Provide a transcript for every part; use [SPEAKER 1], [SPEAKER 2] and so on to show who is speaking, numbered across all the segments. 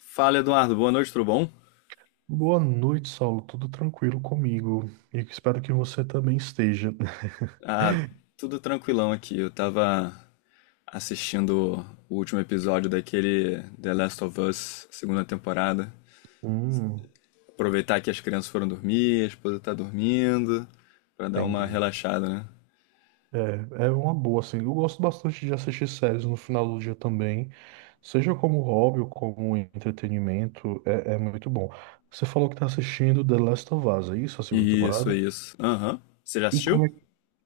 [SPEAKER 1] Fala, Eduardo. Boa noite, tudo bom?
[SPEAKER 2] Boa noite, Saulo. Tudo tranquilo comigo? E espero que você também esteja.
[SPEAKER 1] Ah, tudo tranquilão aqui. Eu tava assistindo o último episódio daquele The Last of Us, segunda temporada.
[SPEAKER 2] Hum,
[SPEAKER 1] Aproveitar que as crianças foram dormir, a esposa tá dormindo, pra dar uma
[SPEAKER 2] entendi.
[SPEAKER 1] relaxada, né?
[SPEAKER 2] É uma boa, assim. Eu gosto bastante de assistir séries no final do dia também, seja como hobby ou como entretenimento, é muito bom. Você falou que está assistindo The Last of Us, é isso, a segunda
[SPEAKER 1] Isso,
[SPEAKER 2] temporada?
[SPEAKER 1] isso. Aham. Você já
[SPEAKER 2] E
[SPEAKER 1] assistiu?
[SPEAKER 2] como é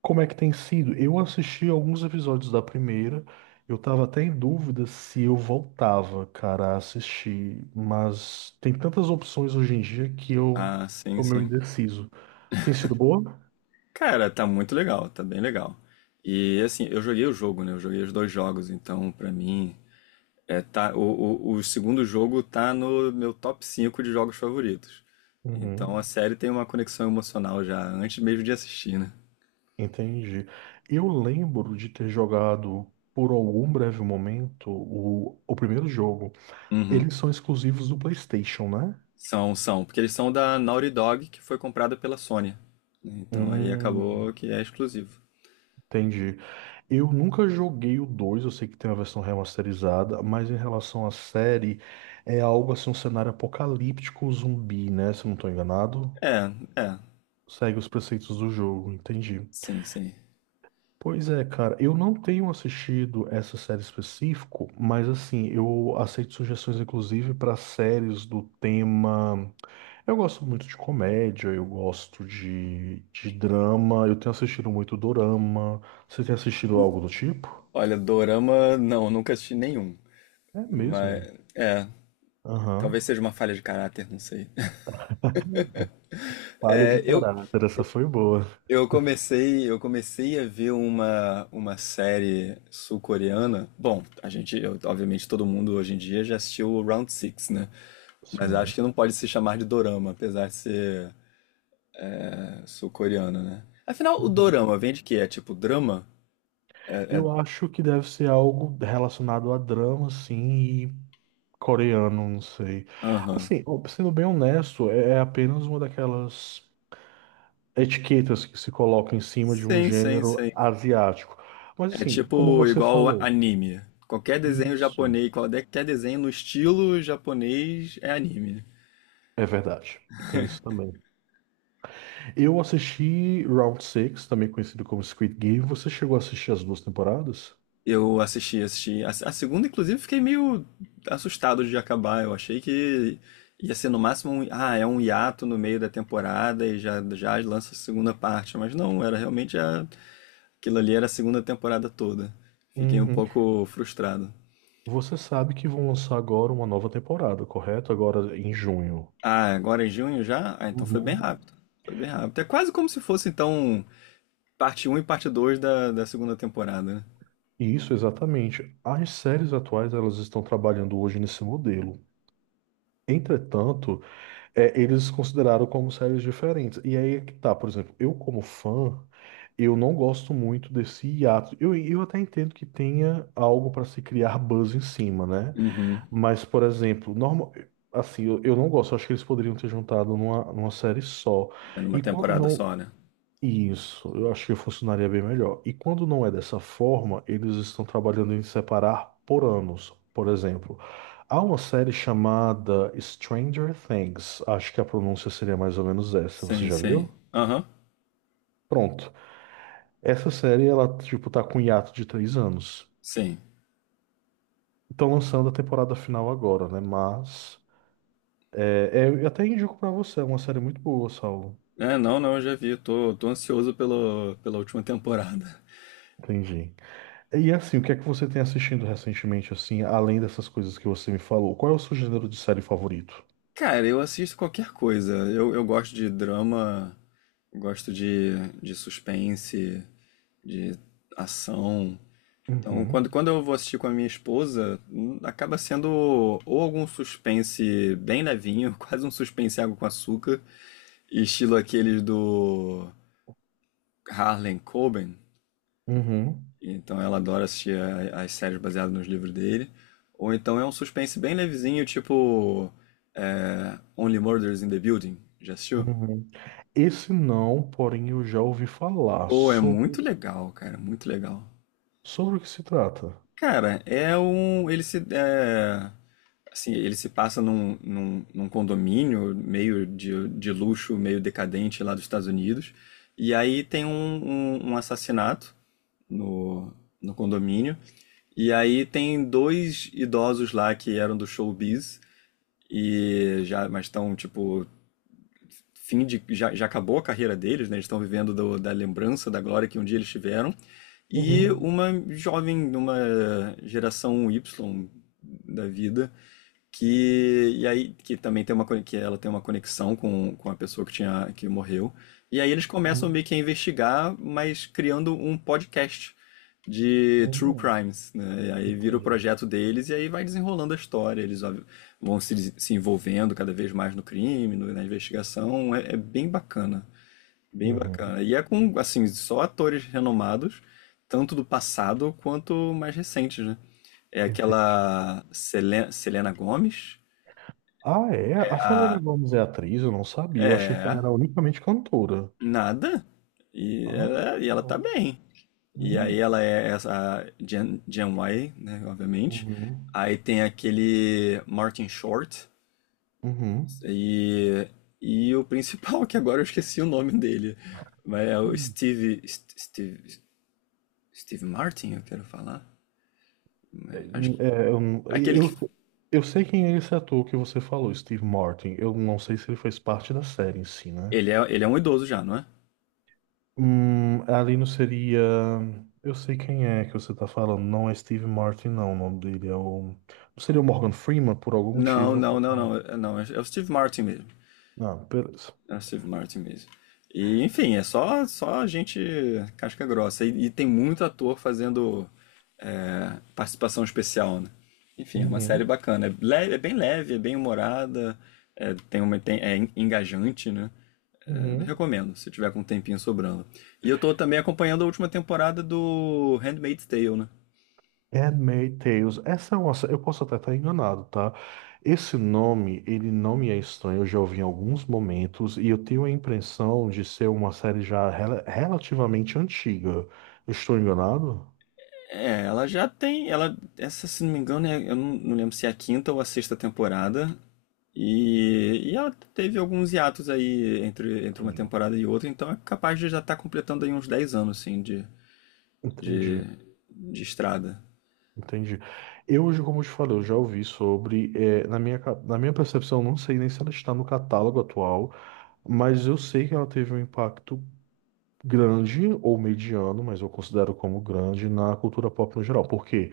[SPEAKER 2] Como é que tem sido? Eu assisti alguns episódios da primeira. Eu tava até em dúvida se eu voltava, cara, a assistir. Mas tem tantas opções hoje em dia que eu
[SPEAKER 1] Ah, sim,
[SPEAKER 2] tô meio
[SPEAKER 1] sim.
[SPEAKER 2] indeciso. Tem sido boa?
[SPEAKER 1] Cara, tá muito legal, tá bem legal. E assim, eu joguei o jogo, né? Eu joguei os dois jogos, então pra mim é, tá, o segundo jogo tá no meu top 5 de jogos favoritos. Então a
[SPEAKER 2] Uhum,
[SPEAKER 1] série tem uma conexão emocional já antes mesmo de assistir, né?
[SPEAKER 2] entendi. Eu lembro de ter jogado por algum breve momento o primeiro jogo.
[SPEAKER 1] Uhum.
[SPEAKER 2] Eles são exclusivos do PlayStation, né?
[SPEAKER 1] São, porque eles são da Naughty Dog, que foi comprada pela Sony, né? Então aí
[SPEAKER 2] Hum,
[SPEAKER 1] acabou que é exclusivo.
[SPEAKER 2] entendi. Eu nunca joguei o 2. Eu sei que tem uma versão remasterizada, mas em relação à série, é algo assim, um cenário apocalíptico zumbi, né? Se eu não tô enganado,
[SPEAKER 1] É, é,
[SPEAKER 2] segue os preceitos do jogo, entendi.
[SPEAKER 1] sim, sim.
[SPEAKER 2] Pois é, cara, eu não tenho assistido essa série específico, mas assim, eu aceito sugestões inclusive para séries do tema. Eu gosto muito de comédia, eu gosto de drama, eu tenho assistido muito dorama. Você tem assistido algo do tipo?
[SPEAKER 1] Olha, dorama, não, nunca assisti nenhum.
[SPEAKER 2] É mesmo.
[SPEAKER 1] Mas, talvez
[SPEAKER 2] Aham.
[SPEAKER 1] seja uma falha de caráter, não sei.
[SPEAKER 2] Falha de
[SPEAKER 1] É, eu,
[SPEAKER 2] caráter, essa foi boa.
[SPEAKER 1] eu comecei a ver uma série sul-coreana. Bom, obviamente, todo mundo hoje em dia já assistiu o Round Six, né? Mas
[SPEAKER 2] Sim.
[SPEAKER 1] acho que não pode se chamar de dorama, apesar de ser sul-coreana, né? Afinal, o
[SPEAKER 2] Uhum.
[SPEAKER 1] dorama vem de quê? É tipo drama?
[SPEAKER 2] Eu acho que deve ser algo relacionado a drama, sim, e coreano, não sei.
[SPEAKER 1] Aham.
[SPEAKER 2] Assim, sendo bem honesto, é apenas uma daquelas etiquetas que se coloca em cima de um
[SPEAKER 1] Sim, sim,
[SPEAKER 2] gênero
[SPEAKER 1] sim.
[SPEAKER 2] asiático. Mas
[SPEAKER 1] É
[SPEAKER 2] assim, como
[SPEAKER 1] tipo
[SPEAKER 2] você
[SPEAKER 1] igual
[SPEAKER 2] falou,
[SPEAKER 1] anime. Qualquer desenho
[SPEAKER 2] isso
[SPEAKER 1] japonês, qualquer desenho no estilo japonês é anime.
[SPEAKER 2] é verdade. E tem isso também. Eu assisti Round Six, também conhecido como Squid Game. Você chegou a assistir as duas temporadas?
[SPEAKER 1] Eu assisti, assisti. A segunda, inclusive, fiquei meio assustado de acabar. Eu achei que ia ser no máximo um hiato no meio da temporada e já lança a segunda parte. Mas não, aquilo ali era a segunda temporada toda. Fiquei um
[SPEAKER 2] Uhum.
[SPEAKER 1] pouco frustrado.
[SPEAKER 2] Você sabe que vão lançar agora uma nova temporada, correto? Agora em junho.
[SPEAKER 1] Ah, agora em junho já? Ah, então foi bem
[SPEAKER 2] Uhum.
[SPEAKER 1] rápido. Foi bem rápido. É quase como se fosse, então, parte um e parte 2 da segunda temporada, né?
[SPEAKER 2] Isso, exatamente. As séries atuais, elas estão trabalhando hoje nesse modelo. Entretanto, é, eles consideraram como séries diferentes. E aí é que tá, por exemplo, eu como fã, eu não gosto muito desse hiato. eu até entendo que tenha algo para se criar buzz em cima, né?
[SPEAKER 1] Uhum.
[SPEAKER 2] Mas, por exemplo, normal, assim, eu não gosto. Eu acho que eles poderiam ter juntado numa série só.
[SPEAKER 1] É numa
[SPEAKER 2] E quando
[SPEAKER 1] temporada
[SPEAKER 2] não,
[SPEAKER 1] só, né?
[SPEAKER 2] isso, eu acho que funcionaria bem melhor. E quando não é dessa forma, eles estão trabalhando em separar por anos. Por exemplo, há uma série chamada Stranger Things. Acho que a pronúncia seria mais ou menos essa. Você
[SPEAKER 1] Sim,
[SPEAKER 2] já
[SPEAKER 1] sim.
[SPEAKER 2] viu?
[SPEAKER 1] Aham.
[SPEAKER 2] Pronto. Essa série, ela, tipo, tá com um hiato de 3 anos.
[SPEAKER 1] Sim.
[SPEAKER 2] Estão lançando a temporada final agora, né? Mas, eu até indico pra você, é uma série muito boa, Saulo.
[SPEAKER 1] É, não, não, eu já vi. Eu tô ansioso pela última temporada.
[SPEAKER 2] Entendi. E assim, o que é que você tem assistindo recentemente, assim, além dessas coisas que você me falou? Qual é o seu gênero de série favorito?
[SPEAKER 1] Cara, eu assisto qualquer coisa. Eu gosto de drama, gosto de suspense, de ação. Então, quando,
[SPEAKER 2] Uhum,
[SPEAKER 1] quando eu vou assistir com a minha esposa, acaba sendo ou algum suspense bem levinho, quase um suspense água com açúcar, estilo aqueles do Harlan Coben.
[SPEAKER 2] uhum,
[SPEAKER 1] Então ela adora assistir as séries baseadas nos livros dele. Ou então é um suspense bem levezinho, tipo Only Murders in the Building. Já assistiu?
[SPEAKER 2] uhum. Esse não, porém eu já ouvi falar
[SPEAKER 1] Ou é
[SPEAKER 2] sobre,
[SPEAKER 1] muito legal.
[SPEAKER 2] sobre o que se trata.
[SPEAKER 1] Cara, é um. Ele se. Ele se passa num condomínio meio de luxo, meio decadente lá dos Estados Unidos. E aí tem um assassinato no, no condomínio. E aí tem dois idosos lá que eram do showbiz e mas estão tipo fim de já acabou a carreira deles, né? Eles estão vivendo da lembrança, da glória que um dia eles tiveram. E
[SPEAKER 2] Uhum,
[SPEAKER 1] uma jovem, uma geração Y da vida, que e aí que também tem que ela tem uma conexão com a pessoa que tinha que morreu. E aí eles começam
[SPEAKER 2] uhum,
[SPEAKER 1] meio que a investigar, mas criando um podcast de true
[SPEAKER 2] uhum.
[SPEAKER 1] crimes, né? E aí vira o
[SPEAKER 2] Entendi.
[SPEAKER 1] projeto deles e aí vai desenrolando a história. Eles ó, vão se envolvendo cada vez mais no crime, na investigação. É bem bacana, bem
[SPEAKER 2] Uhum,
[SPEAKER 1] bacana. E é com assim só atores renomados, tanto do passado quanto mais recentes, né? É
[SPEAKER 2] entendi.
[SPEAKER 1] aquela Selena Gomes,
[SPEAKER 2] Ah, é? A Selena
[SPEAKER 1] ah,
[SPEAKER 2] Gomez é atriz? Eu não sabia. Eu achei que ela
[SPEAKER 1] é,
[SPEAKER 2] era unicamente cantora.
[SPEAKER 1] nada. E
[SPEAKER 2] Ah,
[SPEAKER 1] ela, e ela
[SPEAKER 2] legal.
[SPEAKER 1] tá bem. E aí
[SPEAKER 2] Hum,
[SPEAKER 1] ela é essa a Gen Y, né, obviamente.
[SPEAKER 2] uhum,
[SPEAKER 1] Aí tem aquele Martin Short e, e o principal, que agora eu esqueci o nome dele. Mas é o
[SPEAKER 2] uhum.
[SPEAKER 1] Steve Martin, eu quero falar.
[SPEAKER 2] É,
[SPEAKER 1] Acho que,
[SPEAKER 2] eu,
[SPEAKER 1] aquele
[SPEAKER 2] eu,
[SPEAKER 1] que,
[SPEAKER 2] eu sei quem é esse ator que você falou, Steve Martin. Eu não sei se ele fez parte da série em si, né?
[SPEAKER 1] ele é um idoso já, não é?
[SPEAKER 2] Ali não seria. Eu sei quem é que você tá falando. Não é Steve Martin, não. O nome dele é o. Não seria o Morgan Freeman por algum
[SPEAKER 1] Não,
[SPEAKER 2] motivo?
[SPEAKER 1] não, não,
[SPEAKER 2] Não.
[SPEAKER 1] não, não, é o Steve Martin mesmo.
[SPEAKER 2] Ah, beleza.
[SPEAKER 1] É o Steve Martin mesmo. E, enfim, é só gente casca grossa. E tem muito ator fazendo participação especial, né? Enfim, é uma série
[SPEAKER 2] Uhum,
[SPEAKER 1] bacana. É leve, é bem humorada, é, é engajante, né? É,
[SPEAKER 2] uhum.
[SPEAKER 1] recomendo, se tiver com um tempinho sobrando. E eu tô também acompanhando a última temporada do Handmaid's Tale, né?
[SPEAKER 2] Handmaid's Tales. Essa é uma, sé- Eu posso até estar enganado, tá? Esse nome, ele não me é estranho, eu já ouvi em alguns momentos e eu tenho a impressão de ser uma série já relativamente antiga. Eu estou enganado?
[SPEAKER 1] É, ela já tem. Ela, essa, se não me engano, eu não lembro se é a quinta ou a sexta temporada. E ela teve alguns hiatos aí entre uma
[SPEAKER 2] Entendi,
[SPEAKER 1] temporada e outra, então é capaz de já estar completando aí uns 10 anos, assim, de,
[SPEAKER 2] entendi.
[SPEAKER 1] de estrada.
[SPEAKER 2] Entendi. Eu, hoje, como eu te falei, eu já ouvi sobre. Na minha percepção, não sei nem se ela está no catálogo atual, mas eu sei que ela teve um impacto grande ou mediano, mas eu considero como grande na cultura pop no geral. Por quê?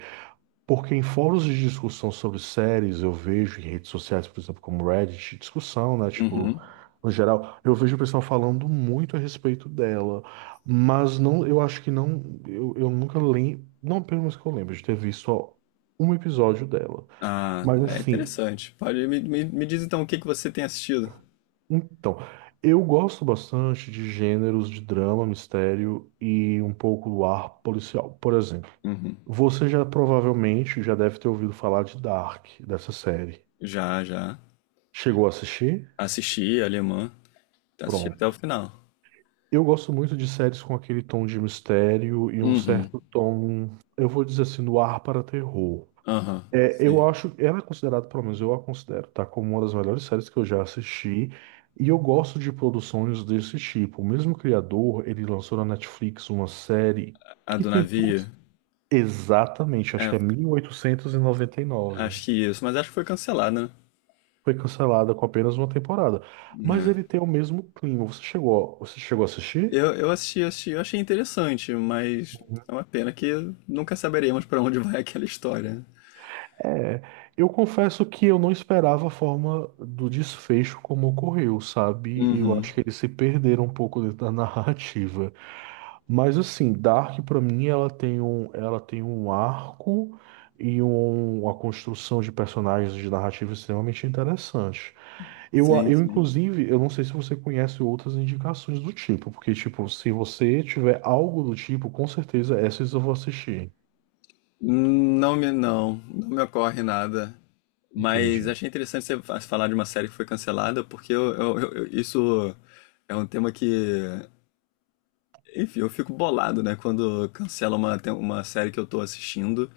[SPEAKER 2] Porque em fóruns de discussão sobre séries, eu vejo em redes sociais, por exemplo, como Reddit, discussão, né? Tipo,
[SPEAKER 1] Uhum.
[SPEAKER 2] no geral, eu vejo o pessoal falando muito a respeito dela. Mas não, eu acho que não, eu nunca lembro, não pelo menos que eu lembro, de ter visto só um episódio dela.
[SPEAKER 1] Ah,
[SPEAKER 2] Mas
[SPEAKER 1] é
[SPEAKER 2] assim,
[SPEAKER 1] interessante. Me diz então o que que você tem assistido.
[SPEAKER 2] então, eu gosto bastante de gêneros de drama, mistério e um pouco do ar policial. Por exemplo,
[SPEAKER 1] Uhum.
[SPEAKER 2] você já provavelmente já deve ter ouvido falar de Dark, dessa série.
[SPEAKER 1] Já, já.
[SPEAKER 2] Chegou a assistir?
[SPEAKER 1] Assisti Alemã. Assisti até o
[SPEAKER 2] Pronto.
[SPEAKER 1] final.
[SPEAKER 2] Eu gosto muito de séries com aquele tom de mistério e um
[SPEAKER 1] Uhum.
[SPEAKER 2] certo tom, eu vou dizer assim, no ar para terror.
[SPEAKER 1] Aham.
[SPEAKER 2] É,
[SPEAKER 1] Sim.
[SPEAKER 2] eu acho, ela é considerada, pelo menos eu a considero, tá? Como uma das melhores séries que eu já assisti. E eu gosto de produções desse tipo. O mesmo criador, ele lançou na Netflix uma série
[SPEAKER 1] A
[SPEAKER 2] que
[SPEAKER 1] do
[SPEAKER 2] tem tudo.
[SPEAKER 1] navio.
[SPEAKER 2] Exatamente, acho
[SPEAKER 1] É,
[SPEAKER 2] que é mil oitocentos e noventa e nove.
[SPEAKER 1] acho que isso. Mas acho que foi cancelada,
[SPEAKER 2] Foi cancelada com apenas uma temporada. Mas
[SPEAKER 1] né?
[SPEAKER 2] ele tem o mesmo clima. Você chegou a assistir?
[SPEAKER 1] Eu assisti, eu achei interessante, mas é uma pena que nunca saberemos pra onde vai aquela história.
[SPEAKER 2] É, eu confesso que eu não esperava a forma do desfecho como ocorreu, sabe? Eu
[SPEAKER 1] Uhum.
[SPEAKER 2] acho que eles se perderam um pouco dentro da narrativa. Mas assim, Dark pra mim ela tem um arco e uma construção de personagens de narrativa extremamente interessante. Eu, a-
[SPEAKER 1] Sim,
[SPEAKER 2] eu
[SPEAKER 1] sim.
[SPEAKER 2] inclusive, eu não sei se você conhece outras indicações do tipo, porque tipo, se você tiver algo do tipo, com certeza essas eu vou assistir.
[SPEAKER 1] Não me ocorre nada. Mas
[SPEAKER 2] Entendi.
[SPEAKER 1] achei interessante você falar de uma série que foi cancelada, porque isso é um tema que, enfim, eu fico bolado, né, quando cancela uma série que eu tô assistindo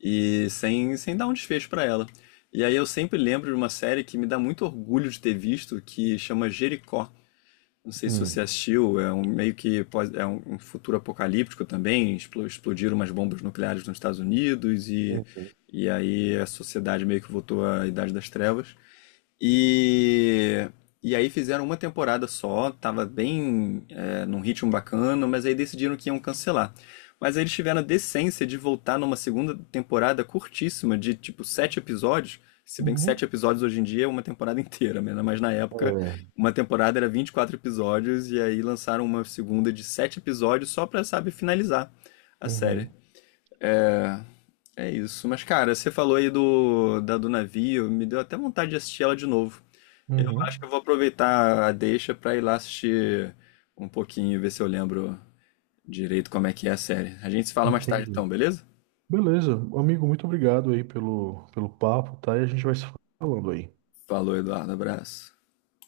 [SPEAKER 1] e sem dar um desfecho pra ela. E aí eu sempre lembro de uma série que me dá muito orgulho de ter visto, que chama Jericó. Não sei se você
[SPEAKER 2] Hum.
[SPEAKER 1] assistiu, é um meio que é um futuro apocalíptico também. Explodiram umas bombas nucleares nos Estados Unidos
[SPEAKER 2] Uhum.
[SPEAKER 1] e aí a sociedade meio que voltou à Idade das Trevas. E, e aí fizeram uma temporada só, tava bem num ritmo bacana, mas aí decidiram que iam cancelar. Mas aí eles tiveram a decência de voltar numa segunda temporada curtíssima, de tipo sete episódios. Se bem que sete
[SPEAKER 2] Uhum.
[SPEAKER 1] episódios hoje em dia é uma temporada inteira, né? Mas na época
[SPEAKER 2] É.
[SPEAKER 1] uma temporada era 24 episódios, e aí lançaram uma segunda de sete episódios só pra, sabe, finalizar a série.
[SPEAKER 2] Uhum,
[SPEAKER 1] É, é isso. Mas, cara, você falou aí da do navio, me deu até vontade de assistir ela de novo. Eu acho que
[SPEAKER 2] uhum,
[SPEAKER 1] eu vou aproveitar a deixa pra ir lá assistir um pouquinho e ver se eu lembro direito como é que é a série. A gente se fala mais tarde
[SPEAKER 2] entendi.
[SPEAKER 1] então, beleza?
[SPEAKER 2] Beleza, amigo, muito obrigado aí pelo, pelo papo, tá? E a gente vai se falando aí.
[SPEAKER 1] Falou, Eduardo. Abraço.